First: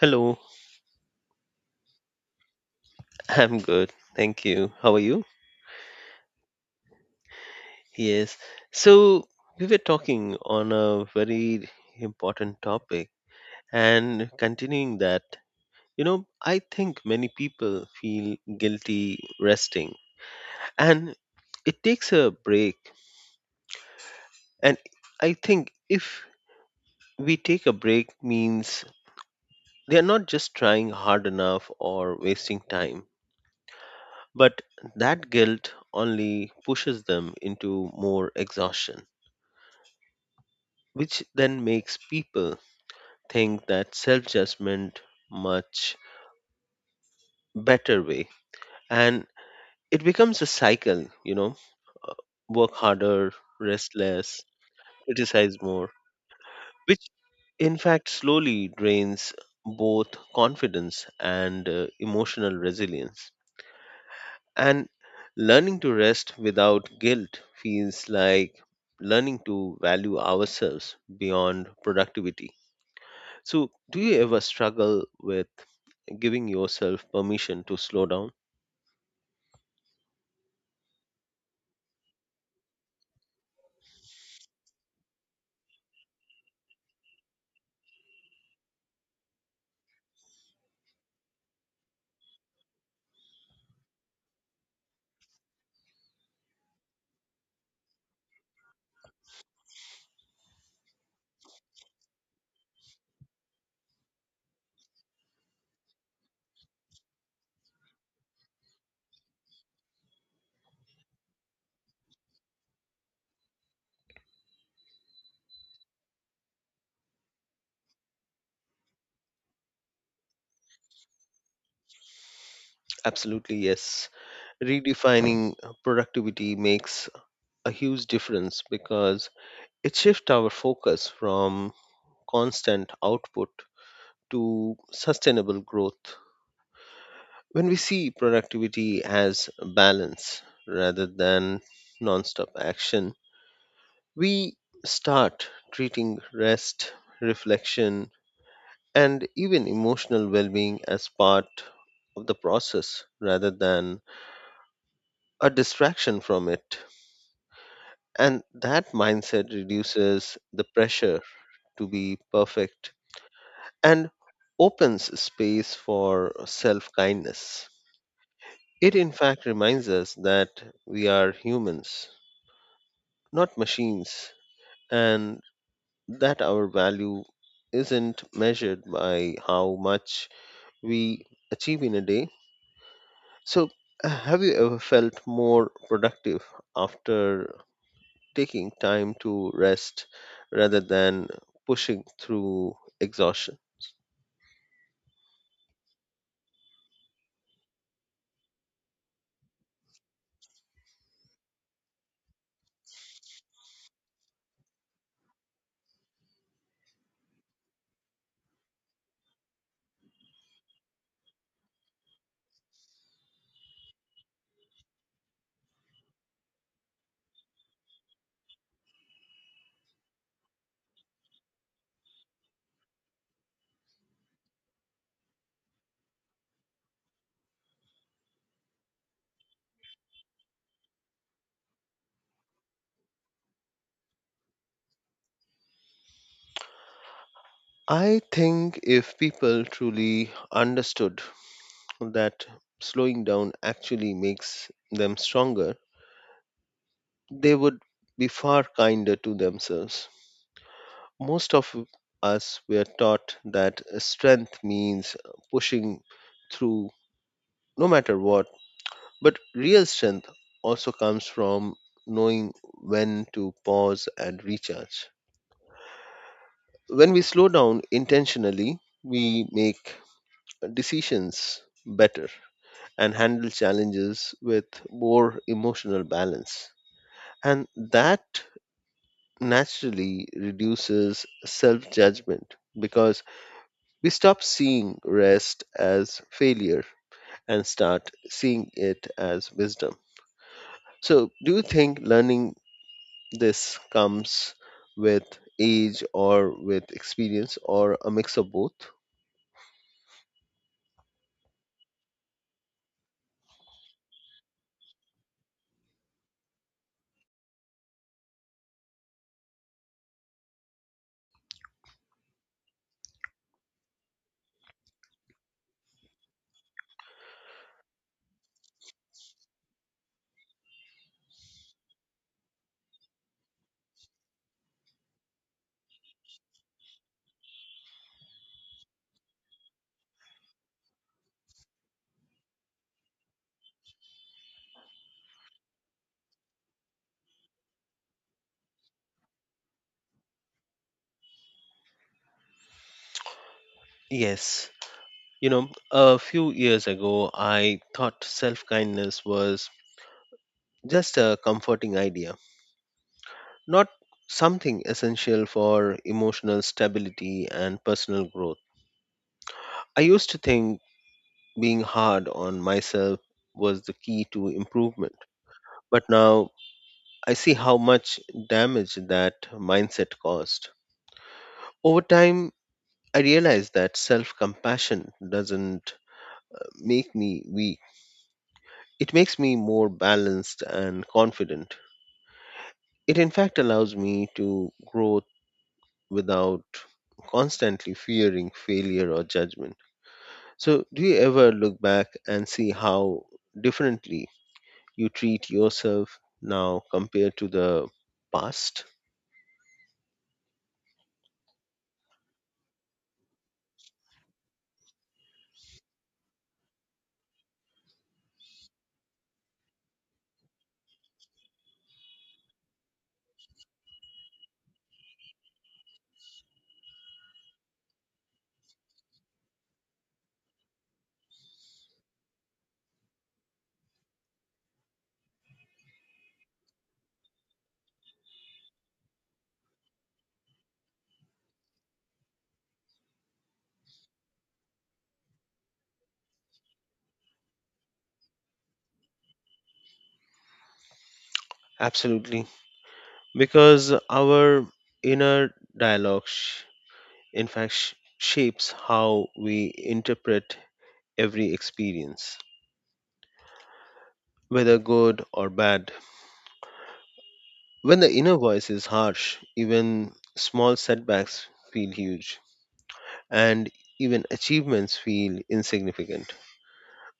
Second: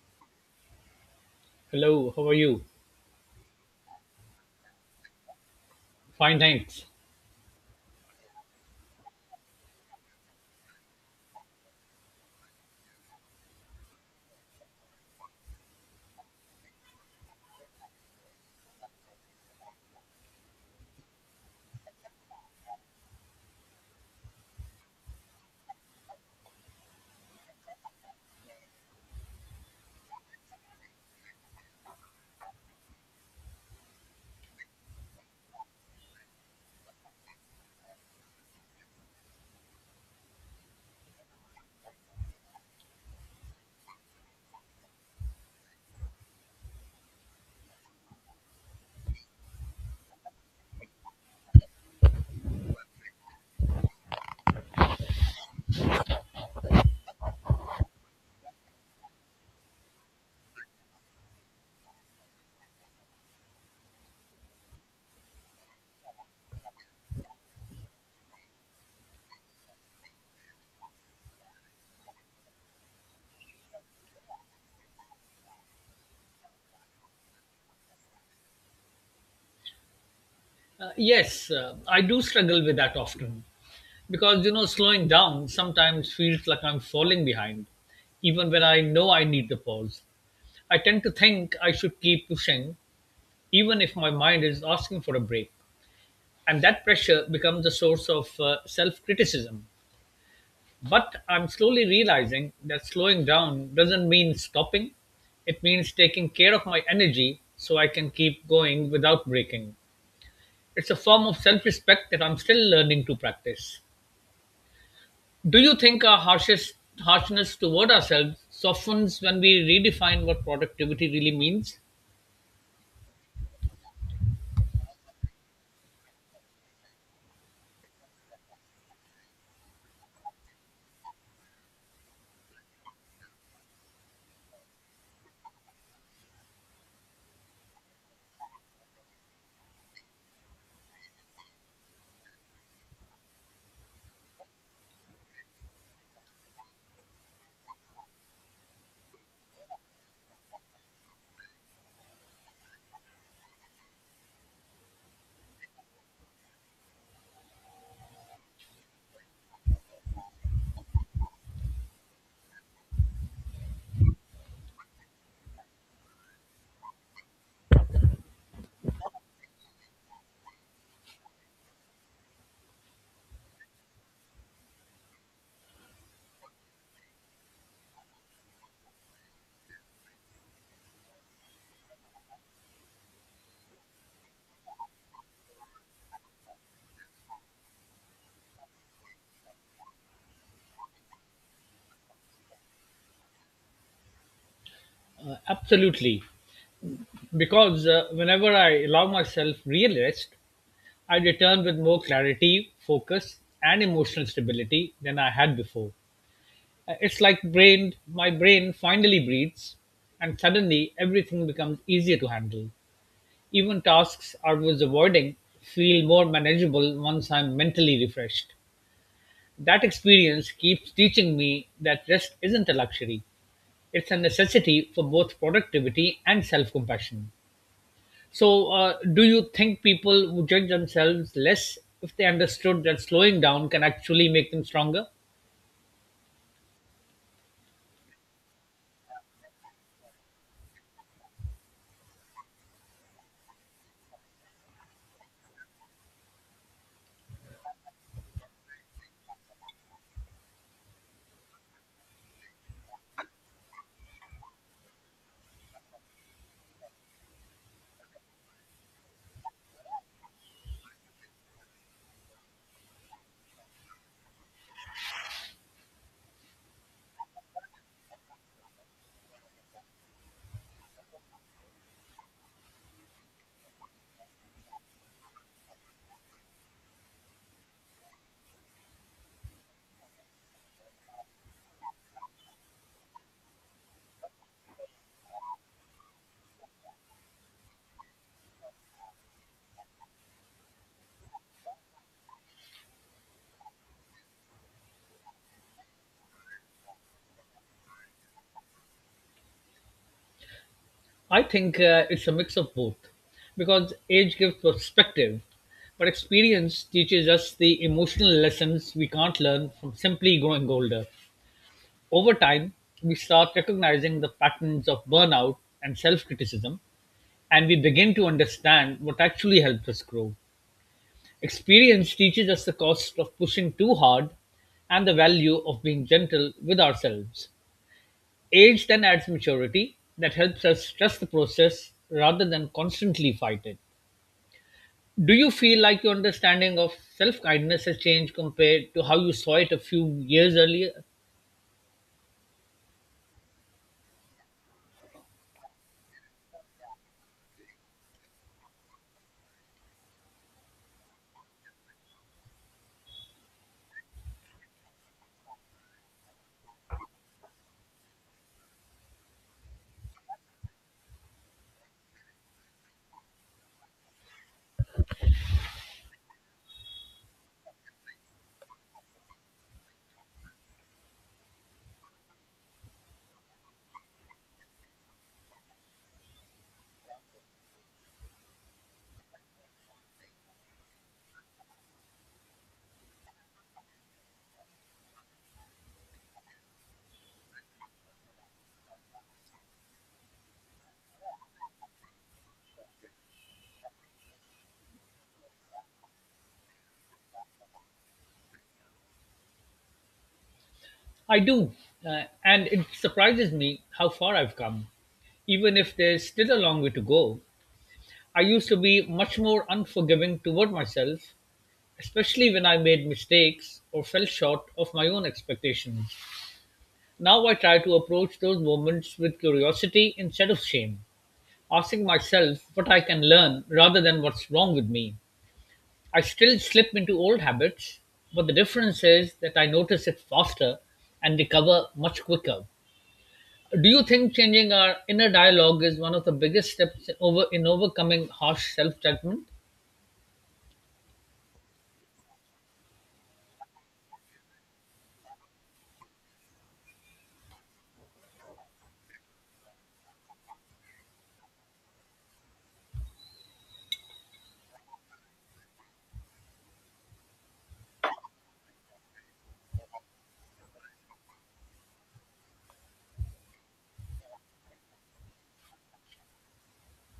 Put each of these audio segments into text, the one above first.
Hello, Hello, how are you? I'm good. Thank you. How are you? Fine, thanks. Yes. So, we were talking on a very important topic and continuing that, you know, I think many people feel guilty resting and it takes a break. And I think if we take a break means they are not just trying hard enough or wasting time, but that guilt only pushes them into more exhaustion. Which then makes people think that self judgment much better way and it becomes a cycle, you know, work harder, rest less, criticize more, which in fact slowly drains both confidence and emotional resilience, and learning to rest without guilt feels like learning to value ourselves beyond productivity. So do you ever struggle with giving yourself permission to slow down? Yes, I do struggle with that often because you know slowing down sometimes feels like I'm falling behind, even when I know I need the pause. I tend to think I should keep pushing, even if my mind is asking for a break, and that pressure becomes a source of self-criticism. But I'm slowly realizing that slowing down doesn't mean stopping; it means taking care of my energy so I can keep going without breaking. It's a form of self-respect that I'm still learning to practice. Do you think our harshest harshness toward ourselves softens when we redefine what productivity really means? Absolutely, yes. Redefining productivity makes a huge difference because it shifts our focus from constant output to sustainable growth. When we see productivity as balance rather than non-stop action, we start treating rest, reflection, and even emotional well being as part of the process rather than a distraction from it. And that mindset reduces the pressure to be perfect and opens space for self kindness. It, in fact, reminds us that we are humans, not machines, and that our value isn't measured by how much we achieve in a day. So, have you ever felt more productive after taking time to rest rather than pushing through exhaustion? Absolutely, because whenever I allow myself real rest, I return with more clarity, focus, and emotional stability than I had before. It's like my brain finally breathes, and suddenly everything becomes easier to handle. Even tasks I was avoiding feel more manageable once I'm mentally refreshed. That experience keeps teaching me that rest isn't a luxury, it's a necessity for both productivity and self compassion. So, do you think people would judge themselves less if they understood that slowing down can actually make them stronger? I think if people truly understood that slowing down actually makes them stronger, they would be far kinder to themselves. Most of us were taught that strength means pushing through no matter what, but real strength also comes from knowing when to pause and recharge. When we slow down intentionally, we make decisions better and handle challenges with more emotional balance. And that naturally reduces self judgment because we stop seeing rest as failure and start seeing it as wisdom. So, do you think learning this comes with age or with experience or a mix of both? I think it's a mix of both because age gives perspective, but experience teaches us the emotional lessons we can't learn from simply growing older. Over time, we start recognizing the patterns of burnout and self criticism, and we begin to understand what actually helps us grow. Experience teaches us the cost of pushing too hard and the value of being gentle with ourselves. Age then adds maturity that helps us trust the process rather than constantly fight it. Do you feel like your understanding of self kindness has changed compared to how you saw it a few years earlier? Yes, you know, a few years ago, I thought self kindness was just a comforting idea, not something essential for emotional stability and personal growth. I used to think being hard on myself was the key to improvement, but now I see how much damage that mindset caused. Over time, I realized that self compassion doesn't make me weak, it makes me more balanced and confident. It in fact allows me to grow without constantly fearing failure or judgment. So, do you ever look back and see how differently you treat yourself now compared to the past? I do, and it surprises me how far I've come. Even if there's still a long way to go, I used to be much more unforgiving toward myself, especially when I made mistakes or fell short of my own expectations. Now I try to approach those moments with curiosity instead of shame, asking myself what I can learn rather than what's wrong with me. I still slip into old habits, but the difference is that I notice it faster and recover much quicker. Do you think changing our inner dialogue is one of the biggest steps over in overcoming harsh self-judgment? Absolutely. Because our inner dialogue, shapes how we interpret every experience, whether good or bad. When the inner voice is harsh, even small setbacks feel huge and even achievements feel insignificant.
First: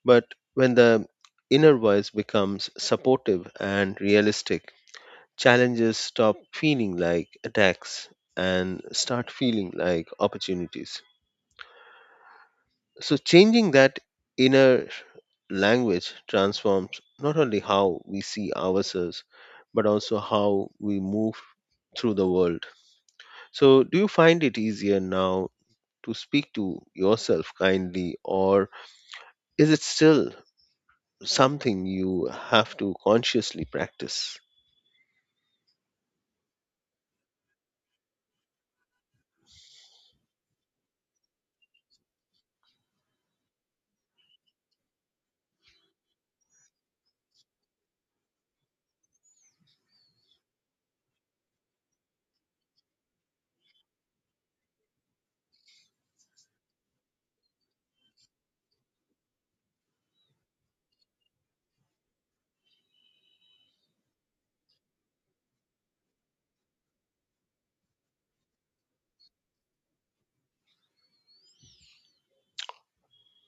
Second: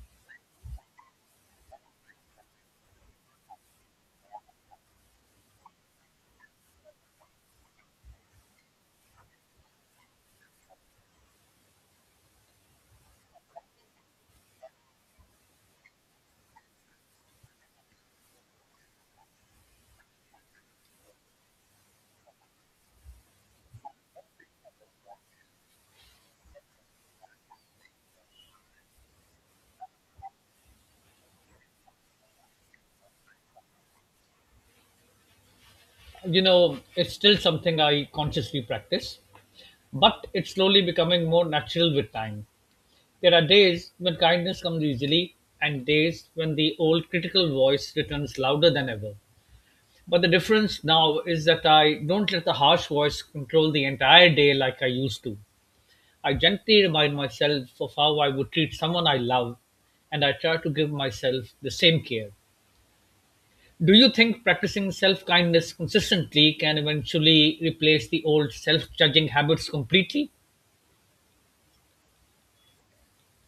But when the inner voice becomes supportive and realistic, challenges stop feeling like attacks and start feeling like opportunities. So, changing that inner language transforms not only how we see ourselves, but also how we move through the world. So, do you find it easier now to speak to yourself kindly, or is it still something you have to consciously practice? You know, it's still something I consciously practice, but it's slowly becoming more natural with time. There are days when kindness comes easily and days when the old critical voice returns louder than ever. But the difference now is that I don't let the harsh voice control the entire day like I used to. I gently remind myself of how I would treat someone I love, and I try to give myself the same care. Do you think practicing self kindness consistently can eventually replace the old self judging habits completely?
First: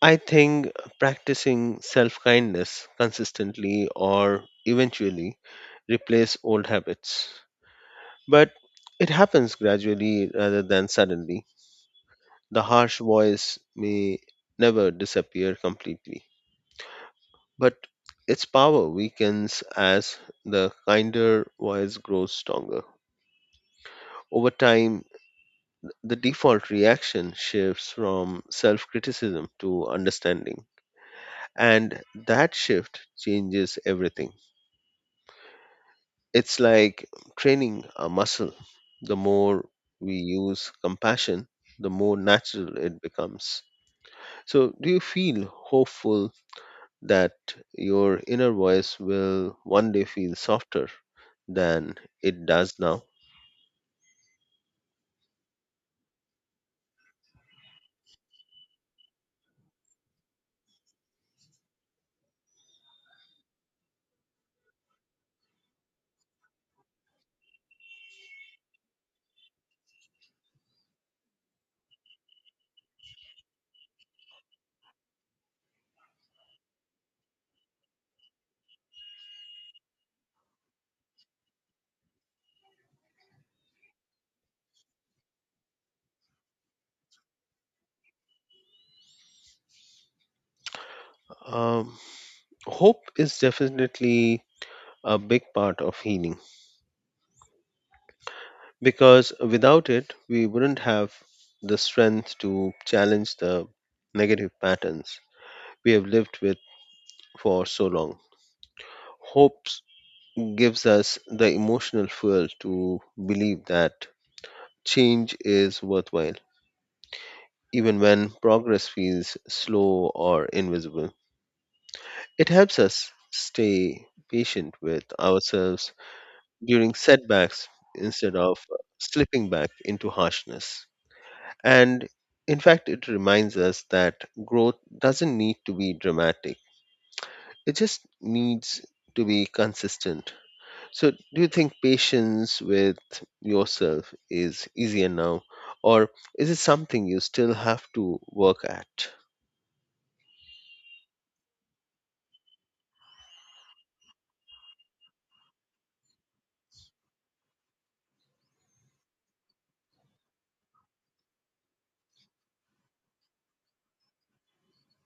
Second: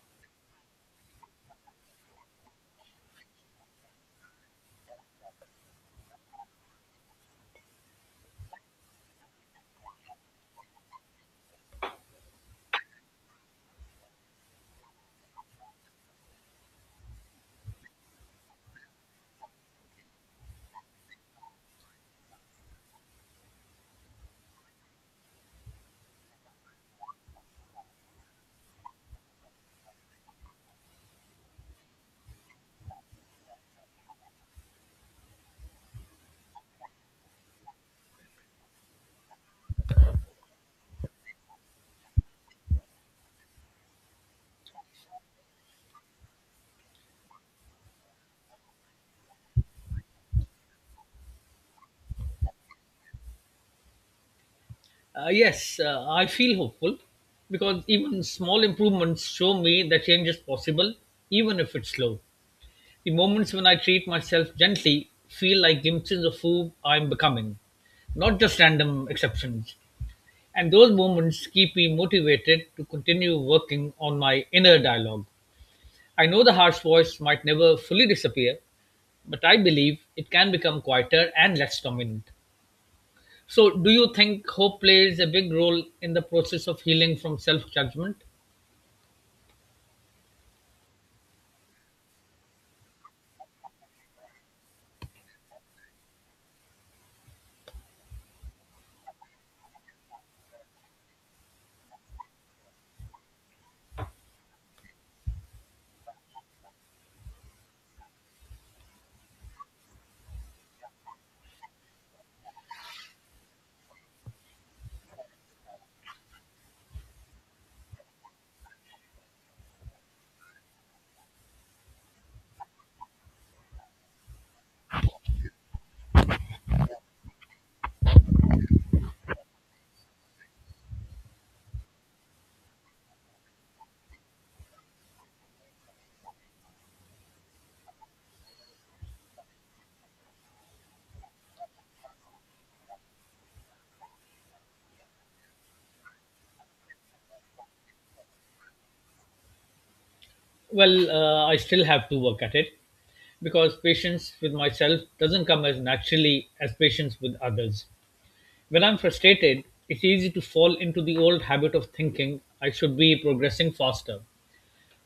I think practicing self kindness consistently or eventually replace old habits. But it happens gradually rather than suddenly. The harsh voice may never disappear completely. But its power weakens as the kinder voice grows stronger. Over time, the default reaction shifts from self criticism to understanding. And that shift changes everything. It's like training a muscle. The more we use compassion, the more natural it becomes. So, do you feel hopeful that your inner voice will one day feel softer than it does now? Yes, I feel hopeful because even small improvements show me that change is possible, even if it's slow. The moments when I treat myself gently feel like glimpses of who I'm becoming, not just random exceptions. And those moments keep me motivated to continue working on my inner dialogue. I know the harsh voice might never fully disappear, but I believe it can become quieter and less dominant. So, do you think hope plays a big role in the process of healing from self judgment? Um, Hope is definitely a big part of healing because without it, we wouldn't have the strength to challenge the negative patterns we have lived with for so long. Hope gives us the emotional fuel to believe that change is worthwhile, even when progress feels slow or invisible. It helps us stay patient with ourselves during setbacks instead of slipping back into harshness. And in fact, it reminds us that growth doesn't need to be dramatic, it just needs to be consistent. So, do you think patience with yourself is easier now, or is it something you still have to work at? Well, I still have to work at it, because patience with myself doesn't come as naturally as patience with others. When I'm frustrated, it's easy to fall into the old habit of thinking I should be progressing faster.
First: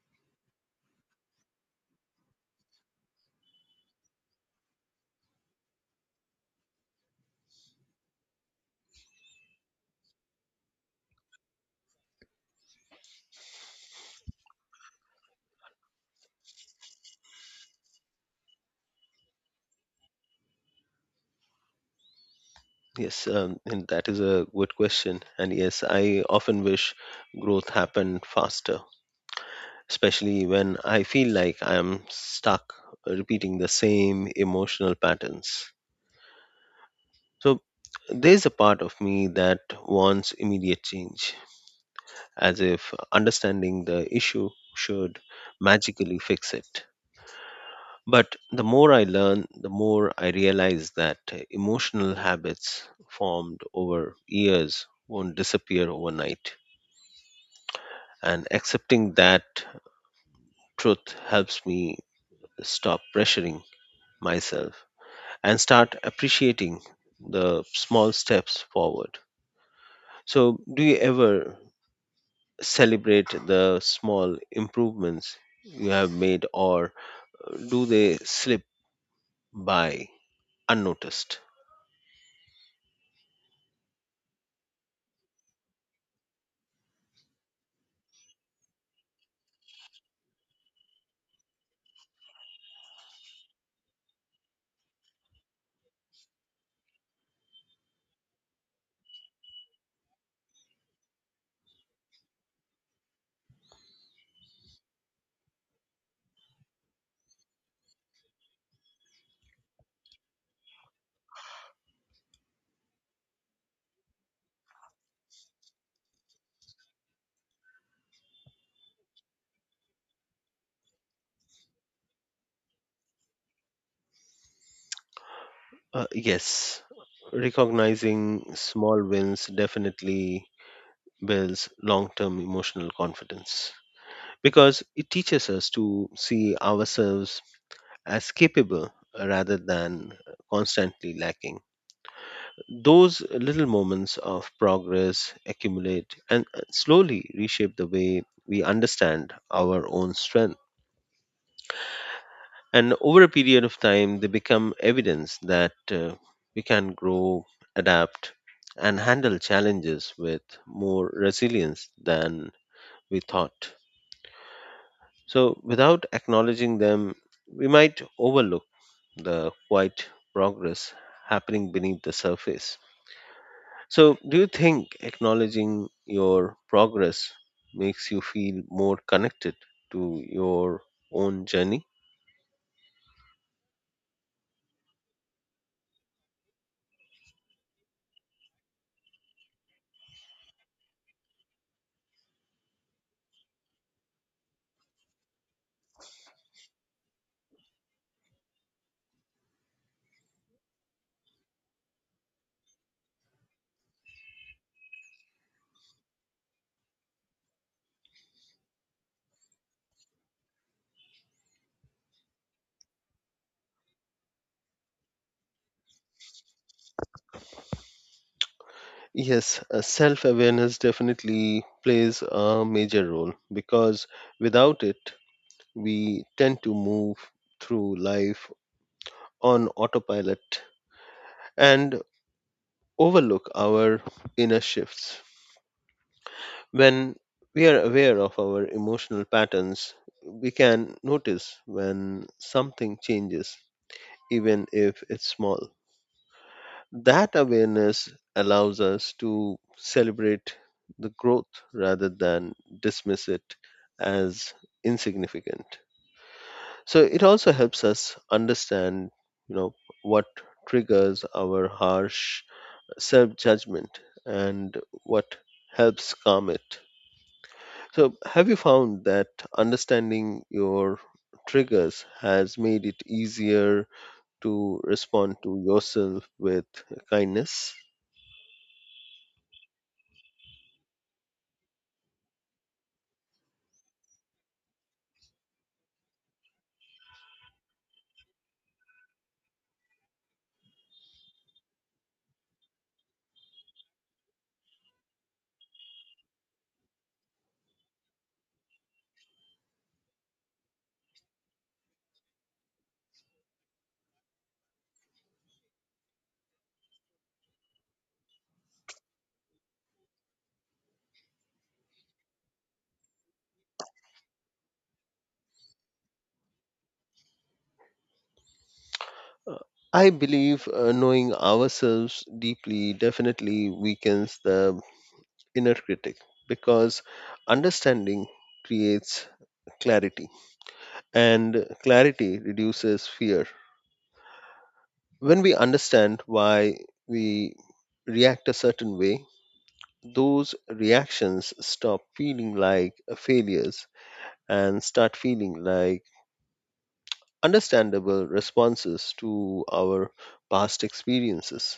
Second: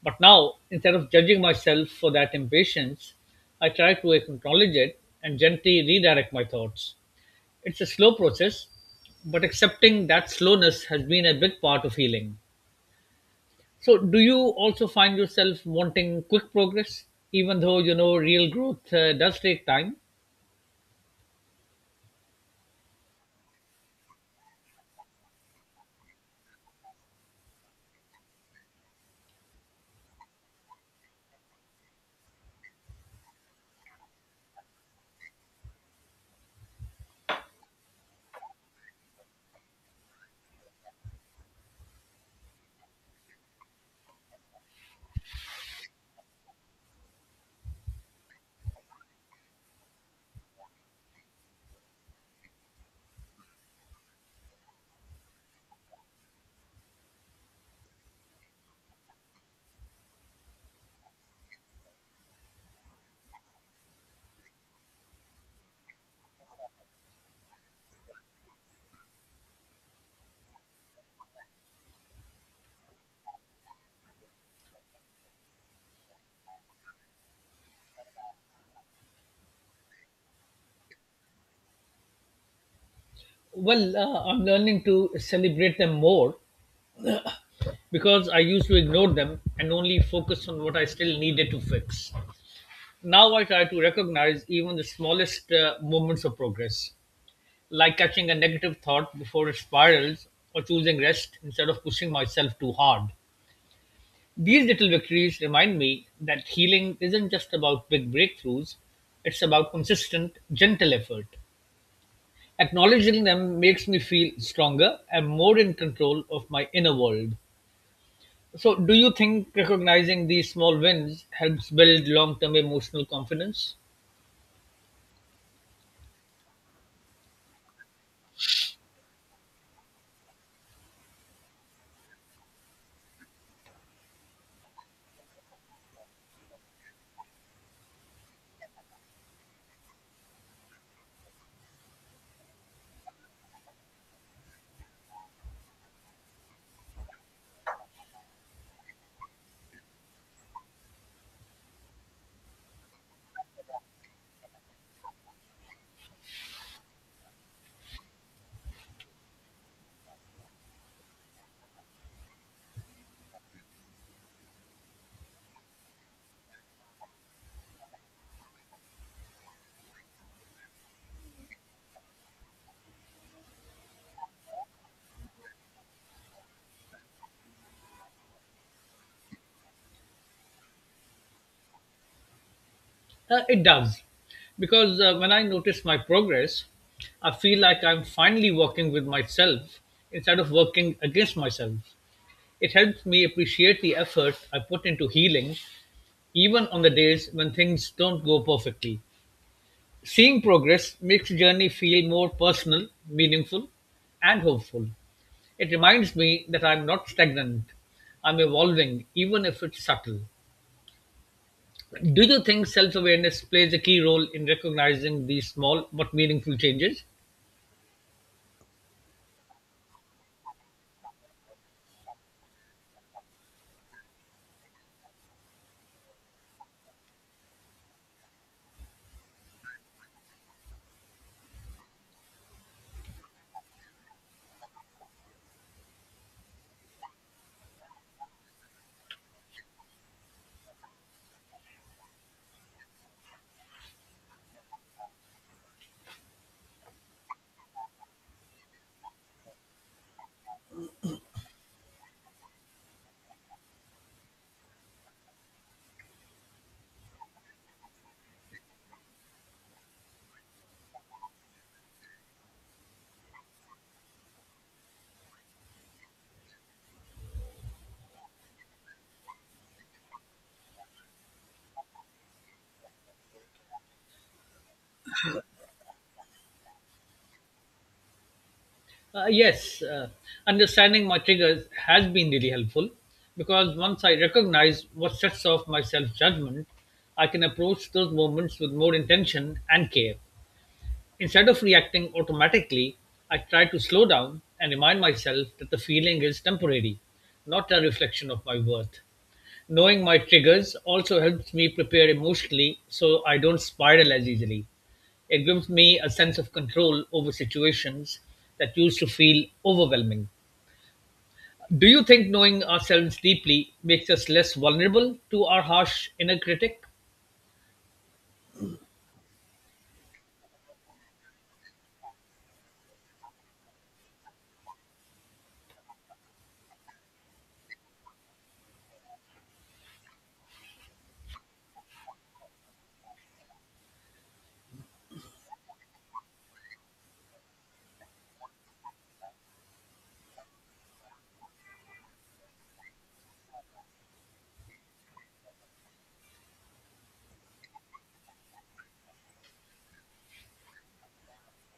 But now, instead of judging myself for that impatience, I try to acknowledge it and gently redirect my thoughts. It's a slow process, but accepting that slowness has been a big part of healing. So, do you also find yourself wanting quick progress, even though you know real growth does take time? Yes, and that is a good question. And yes, I often wish growth happened faster, especially when I feel like I am stuck repeating the same emotional patterns. So there's a part of me that wants immediate change, as if understanding the issue should magically fix it. But the more I learn, the more I realize that emotional habits formed over years won't disappear overnight. And accepting that truth helps me stop pressuring myself and start appreciating the small steps forward. So, do you ever celebrate the small improvements you have made, or do they slip by unnoticed? Well, I'm learning to celebrate them more because I used to ignore them and only focus on what I still needed to fix. Now I try to recognize even the smallest moments of progress, like catching a negative thought before it spirals or choosing rest instead of pushing myself too hard. These little victories remind me that healing isn't just about big breakthroughs, it's about consistent, gentle effort. Acknowledging them makes me feel stronger and more in control of my inner world. So, do you think recognizing these small wins helps build long term emotional confidence? Yes, recognizing small wins definitely builds long term emotional confidence because it teaches us to see ourselves as capable rather than constantly lacking. Those little moments of progress accumulate and slowly reshape the way we understand our own strength. And over a period of time, they become evidence that we can grow, adapt, and handle challenges with more resilience than we thought. So, without acknowledging them, we might overlook the quiet progress happening beneath the surface. So, do you think acknowledging your progress makes you feel more connected to your own journey? It does. Because when I notice my progress, I feel like I'm finally working with myself instead of working against myself. It helps me appreciate the effort I put into healing, even on the days when things don't go perfectly. Seeing progress makes the journey feel more personal, meaningful, and hopeful. It reminds me that I'm not stagnant, I'm evolving, even if it's subtle. Do you think self awareness plays a key role in recognizing these small but meaningful changes? Yes, self awareness definitely plays a major role because without it, we tend to move through life on autopilot and overlook our inner shifts. When we are aware of our emotional patterns, we can notice when something changes even if it's small. That awareness allows us to celebrate the growth rather than dismiss it as insignificant. So it also helps us understand, you know, what triggers our harsh self-judgment and what helps calm it. So have you found that understanding your triggers has made it easier to respond to yourself with kindness? Uh, yes, uh, understanding my triggers has been really helpful because once I recognize what sets off my self judgment, I can approach those moments with more intention and care. Instead of reacting automatically, I try to slow down and remind myself that the feeling is temporary, not a reflection of my worth. Knowing my triggers also helps me prepare emotionally so I don't spiral as easily. It gives me a sense of control over situations that used to feel overwhelming. Do you think knowing ourselves deeply makes us less vulnerable to our harsh inner critic? Uh, I believe knowing ourselves deeply definitely weakens the inner critic because understanding creates clarity and clarity reduces fear. When we understand why we react a certain way, those reactions stop feeling like failures and start feeling like understandable responses to our past experiences.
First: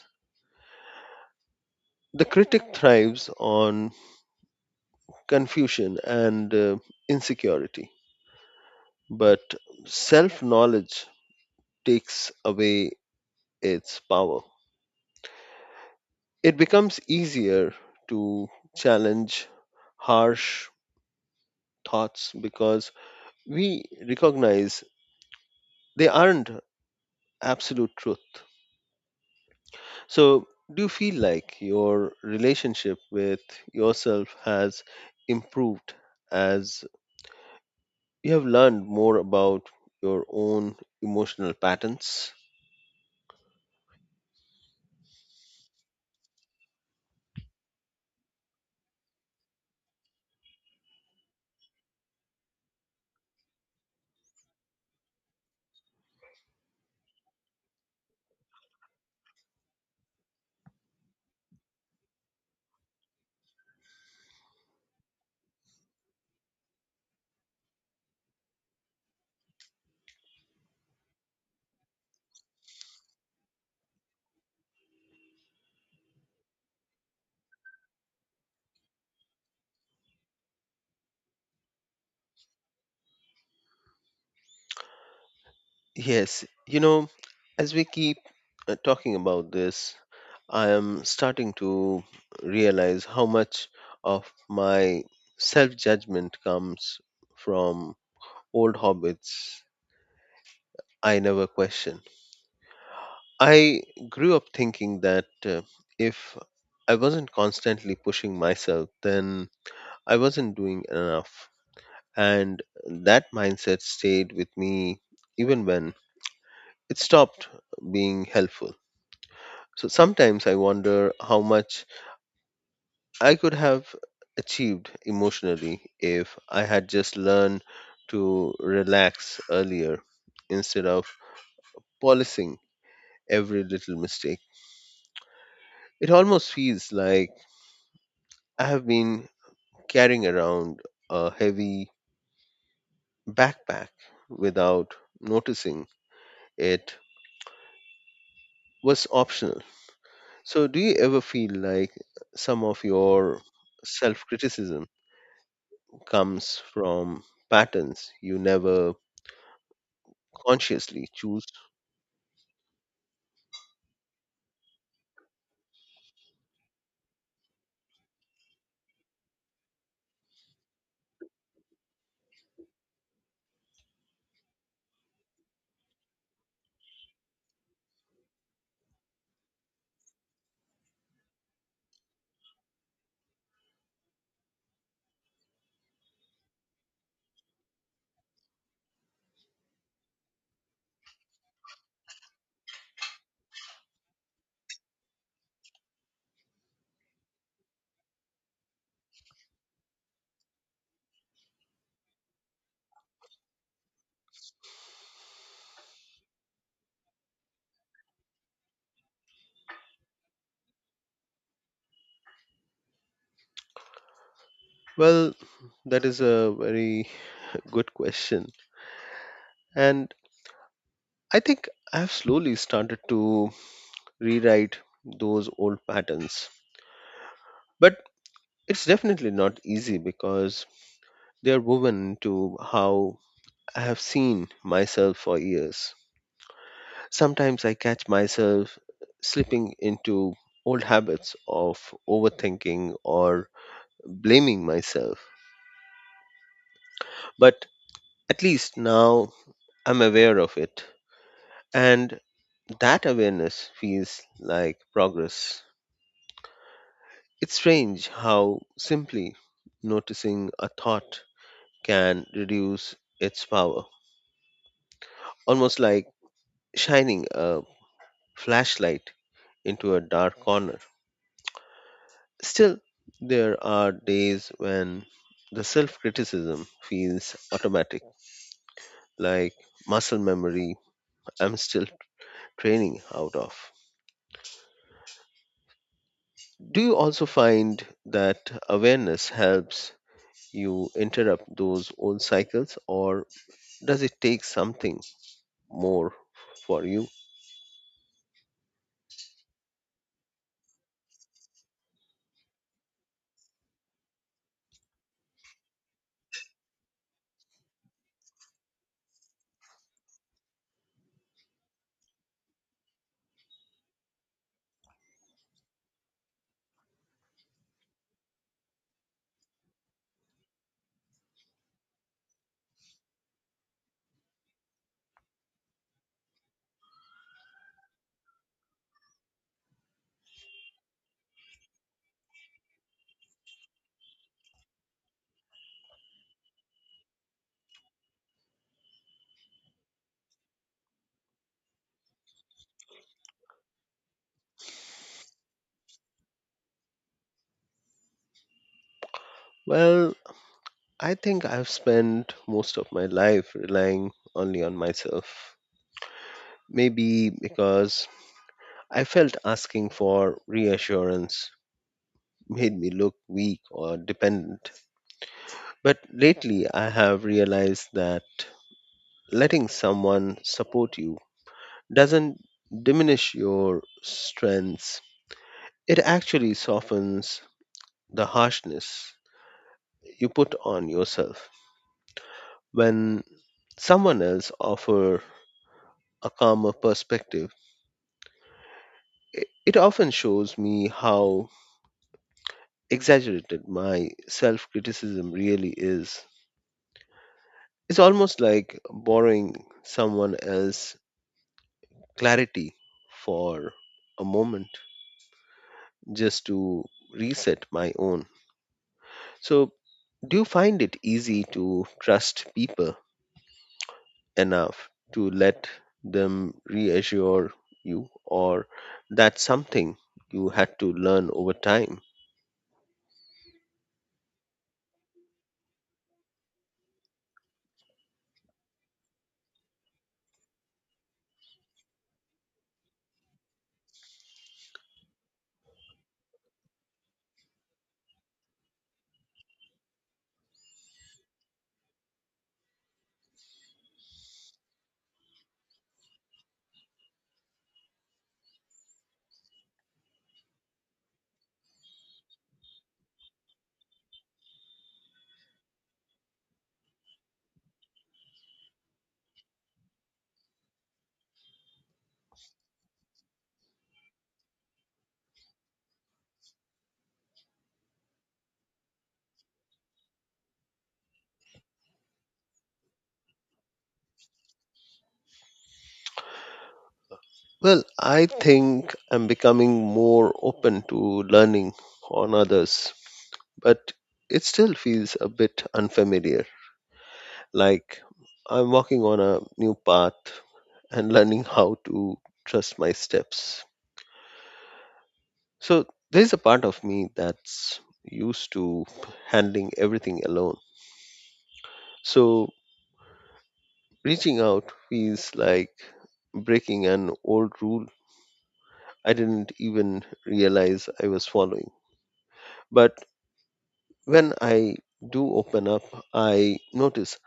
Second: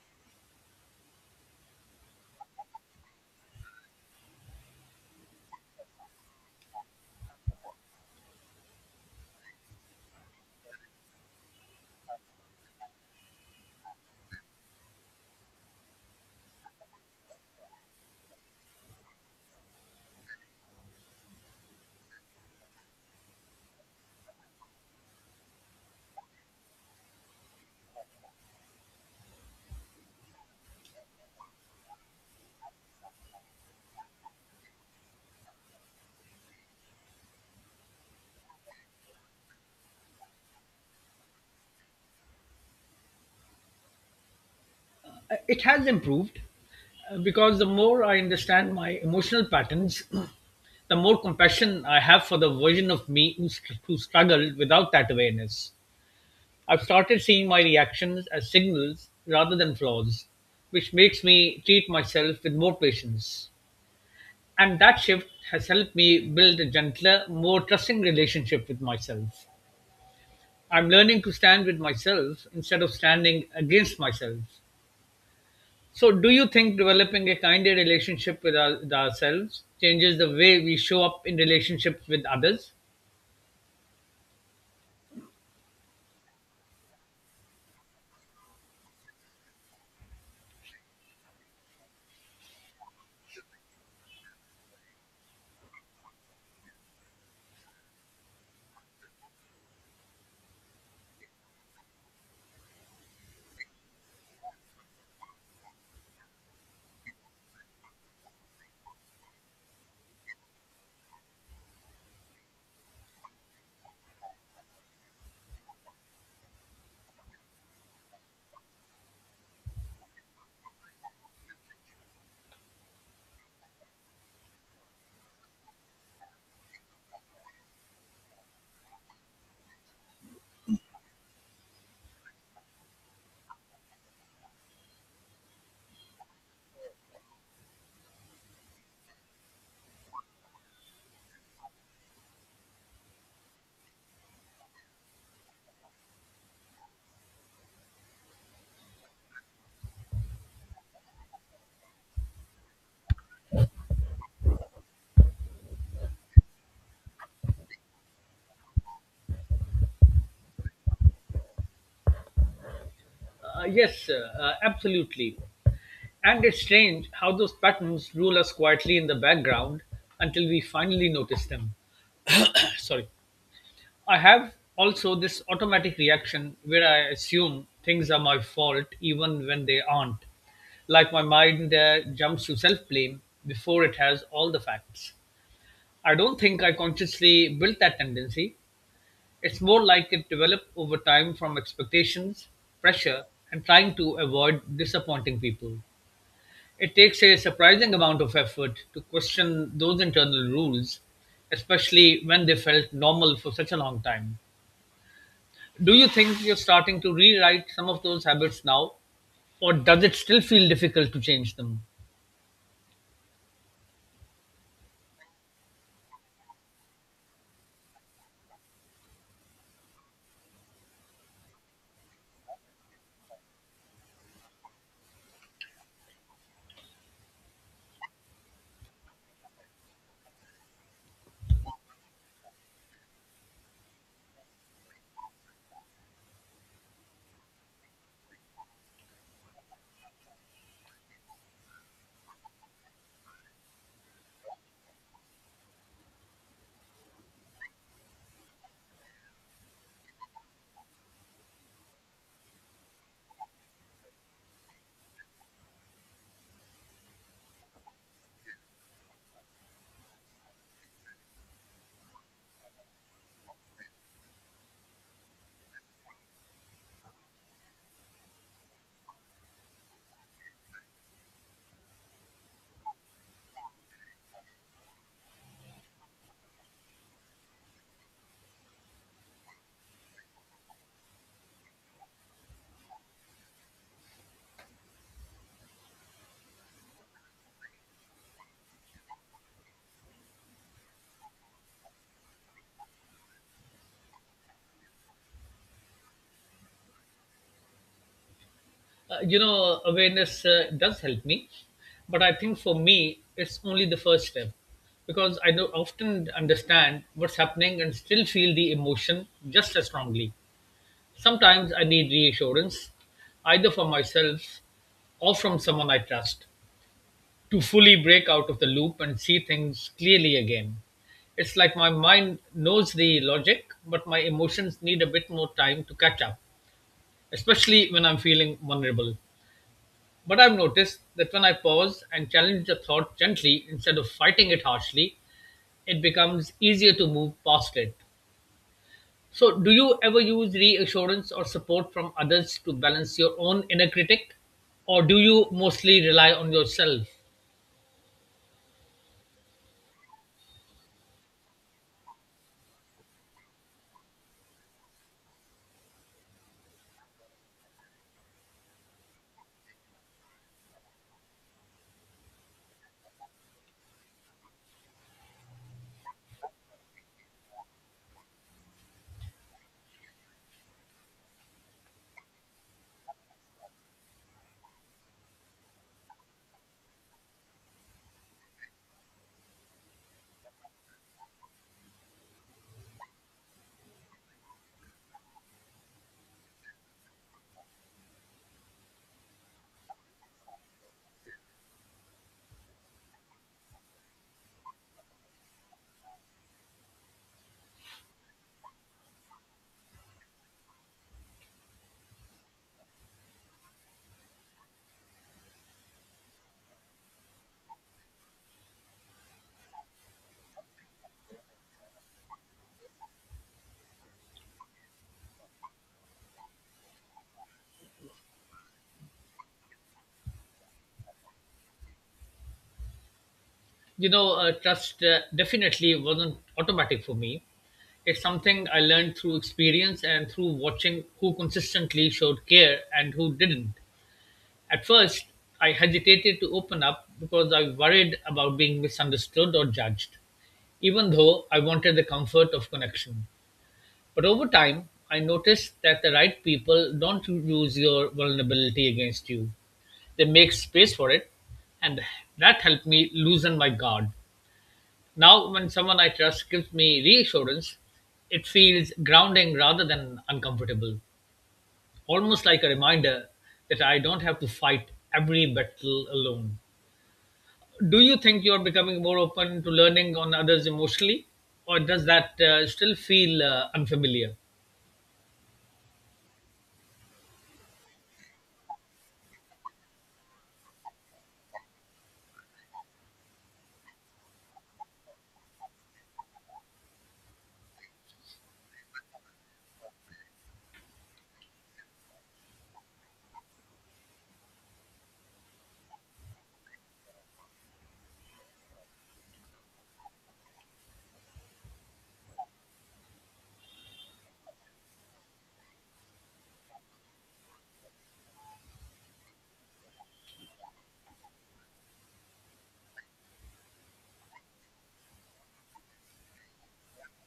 The critic thrives on confusion and insecurity, but self knowledge takes away its power. It becomes easier to challenge harsh thoughts because we recognize they aren't absolute truth. So, do you feel like your relationship with yourself has improved as you have learned more about your own emotional patterns? It has improved, because the more I understand my emotional patterns, the more compassion I have for the version of me who struggled without that awareness. I've started seeing my reactions as signals rather than flaws, which makes me treat myself with more patience. And that shift has helped me build a gentler, more trusting relationship with myself. I'm learning to stand with myself instead of standing against myself. So, do you think developing a kinder relationship with ourselves changes the way we show up in relationships with others? Yes, you know, as we keep talking about this, I am starting to realize how much of my self judgment comes from old habits I never question. I grew up thinking that if I wasn't constantly pushing myself, then I wasn't doing enough. And that mindset stayed with me even when it stopped being helpful. So sometimes I wonder how much I could have achieved emotionally if I had just learned to relax earlier instead of policing every little mistake. It almost feels like I have been carrying around a heavy backpack without noticing it was optional. So, do you ever feel like some of your self criticism comes from patterns you never consciously choose? Yes, absolutely. And it's strange how those patterns rule us quietly in the background until we finally notice them. Sorry. I have also this automatic reaction where I assume things are my fault even when they aren't. Like my mind jumps to self blame before it has all the facts. I don't think I consciously built that tendency. It's more like it developed over time from expectations, pressure, and trying to avoid disappointing people. It takes a surprising amount of effort to question those internal rules, especially when they felt normal for such a long time. Do you think you're starting to rewrite some of those habits now, or does it still feel difficult to change them? Well, that is a very good question. And I think I've slowly started to rewrite those old patterns. But it's definitely not easy because they're woven into how I have seen myself for years. Sometimes I catch myself slipping into old habits of overthinking or blaming myself. But at least now I'm aware of it. And that awareness feels like progress. It's strange how simply noticing a thought can reduce its power, almost like shining a flashlight into a dark corner. Still, there are days when the self criticism feels automatic, like muscle memory I'm still training out of. Do you also find that awareness helps you interrupt those old cycles, or does it take something more for you? You know, awareness does help me, but I think for me, it's only the first step because I do often understand what's happening and still feel the emotion just as strongly. Sometimes I need reassurance, either for myself or from someone I trust, to fully break out of the loop and see things clearly again. It's like my mind knows the logic, but my emotions need a bit more time to catch up, especially when I'm feeling vulnerable. But I've noticed that when I pause and challenge a thought gently instead of fighting it harshly, it becomes easier to move past it. So, do you ever use reassurance or support from others to balance your own inner critic? Or do you mostly rely on yourself? Well, I think I've spent most of my life relying only on myself. Maybe because I felt asking for reassurance made me look weak or dependent. But lately, I have realized that letting someone support you doesn't diminish your strengths, it actually softens the harshness you put on yourself. When someone else offers a calmer perspective, it often shows me how exaggerated my self criticism really is. It's almost like borrowing someone else's clarity for a moment just to reset my own. So, do you find it easy to trust people enough to let them reassure you, or that's something you had to learn over time? You know, trust definitely wasn't automatic for me. It's something I learned through experience and through watching who consistently showed care and who didn't. At first, I hesitated to open up because I worried about being misunderstood or judged, even though I wanted the comfort of connection. But over time, I noticed that the right people don't use your vulnerability against you. They make space for it, and that helped me loosen my guard. Now, when someone I trust gives me reassurance, it feels grounding rather than uncomfortable, almost like a reminder that I don't have to fight every battle alone. Do you think you're becoming more open to learning on others emotionally, or does that still feel unfamiliar? Well, I think I'm becoming more open to learning on others, but it still feels a bit unfamiliar. Like I'm walking on a new path and learning how to trust my steps. So there's a part of me that's used to handling everything alone. So reaching out feels like breaking an old rule I didn't even realize I was following. But when I do open up, I notice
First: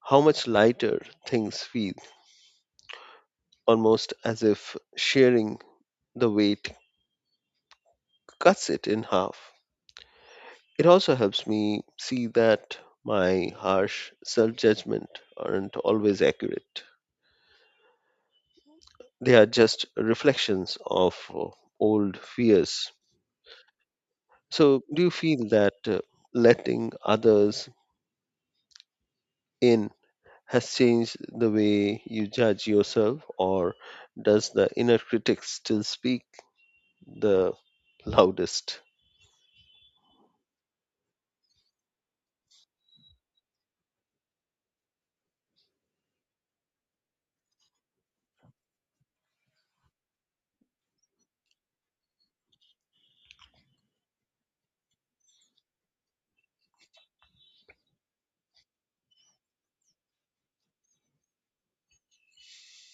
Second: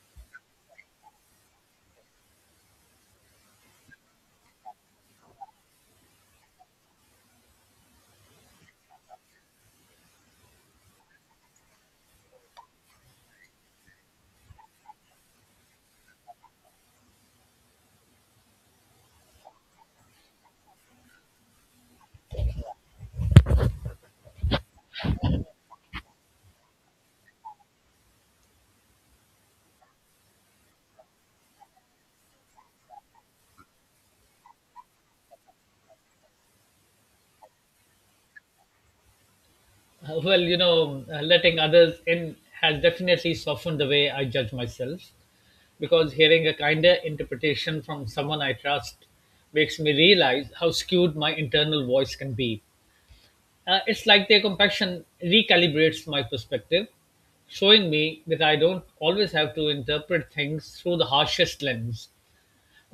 how much lighter things feel, almost as if sharing the weight cuts it in half. It also helps me see that my harsh self judgment aren't always accurate. They are just reflections of old fears. So, do you feel that letting others in has changed the way you judge yourself, or does the inner critic still speak the loudest? Well, you know, letting others in has definitely softened the way I judge myself because hearing a kinder interpretation from someone I trust makes me realize how skewed my internal voice can be. It's like their compaction recalibrates my perspective, showing me that I don't always have to interpret things through the harshest lens.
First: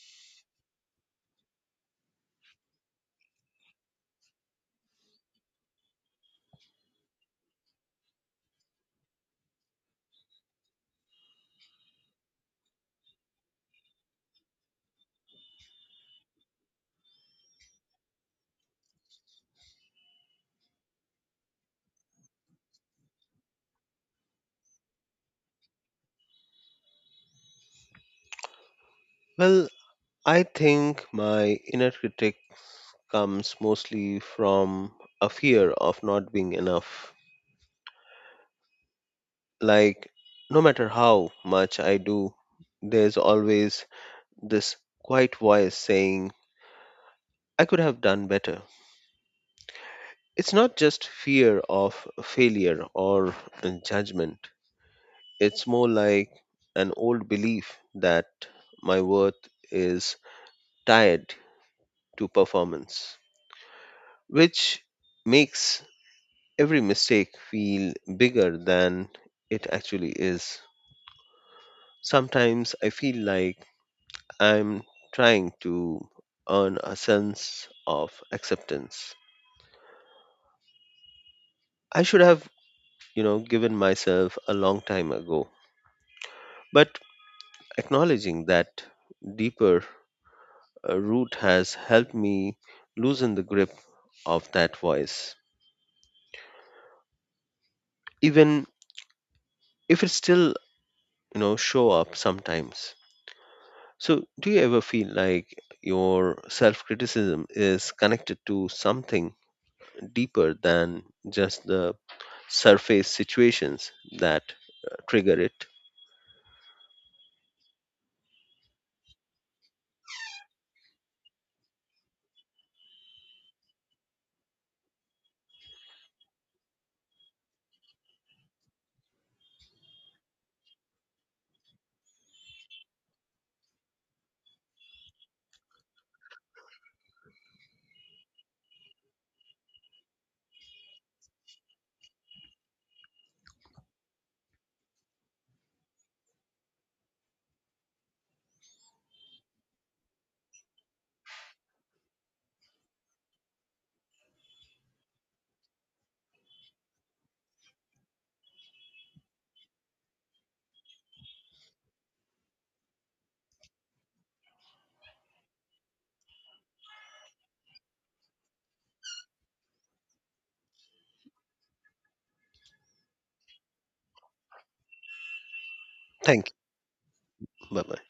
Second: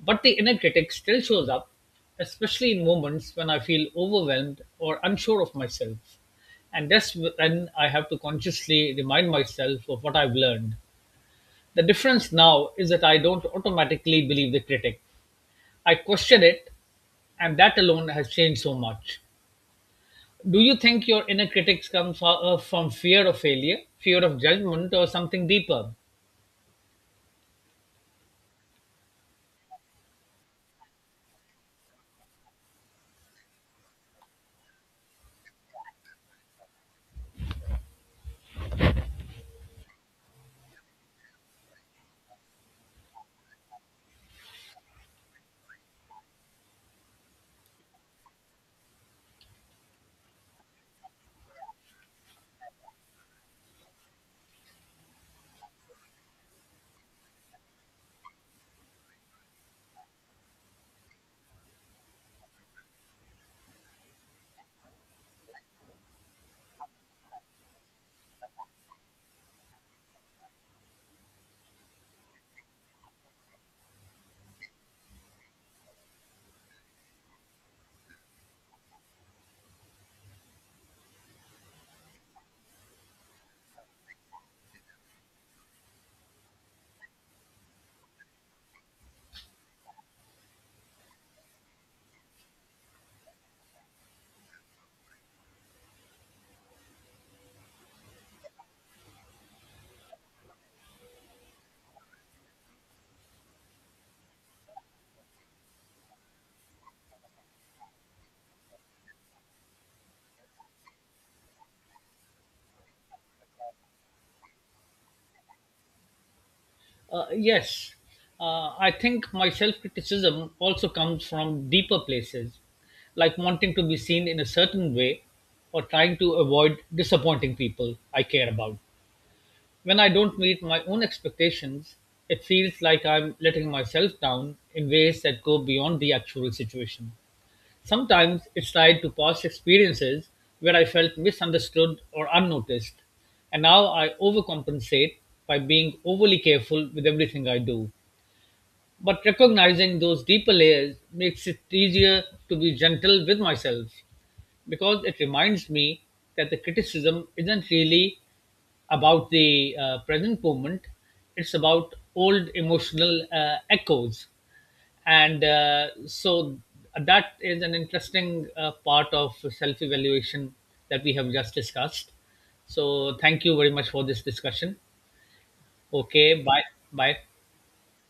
But the inner critic still shows up, especially in moments when I feel overwhelmed or unsure of myself. And that's when I have to consciously remind myself of what I've learned. The difference now is that I don't automatically believe the critic, I question it, and that alone has changed so much. Do you think your inner critics comes from fear of failure, fear of judgment, or something deeper? Well, I think my inner critic comes mostly from a fear of not being enough. Like, no matter how much I do, there's always this quiet voice saying, I could have done better. It's not just fear of failure or judgment, it's more like an old belief that my worth is tied to performance, which makes every mistake feel bigger than it actually is. Sometimes I feel like I'm trying to earn a sense of acceptance I should have, you know, given myself a long time ago. But acknowledging that deeper root has helped me loosen the grip of that voice, even if it still, you know, show up sometimes. So, do you ever feel like your self criticism is connected to something deeper than just the surface situations that trigger it? Uh, yes, I think my self criticism also comes from deeper places, like wanting to be seen in a certain way or trying to avoid disappointing people I care about. When I don't meet my own expectations, it feels like I'm letting myself down in ways that go beyond the actual situation. Sometimes it's tied to past experiences where I felt misunderstood or unnoticed, and now I overcompensate by being overly careful with everything I do. But recognizing those deeper layers makes it easier to be gentle with myself because it reminds me that the criticism isn't really about the present moment. It's about old emotional echoes, and so that is an interesting part of self-evaluation that we have just discussed. So thank you very much for this discussion. Okay, Thank bye, bye. you. Bye bye.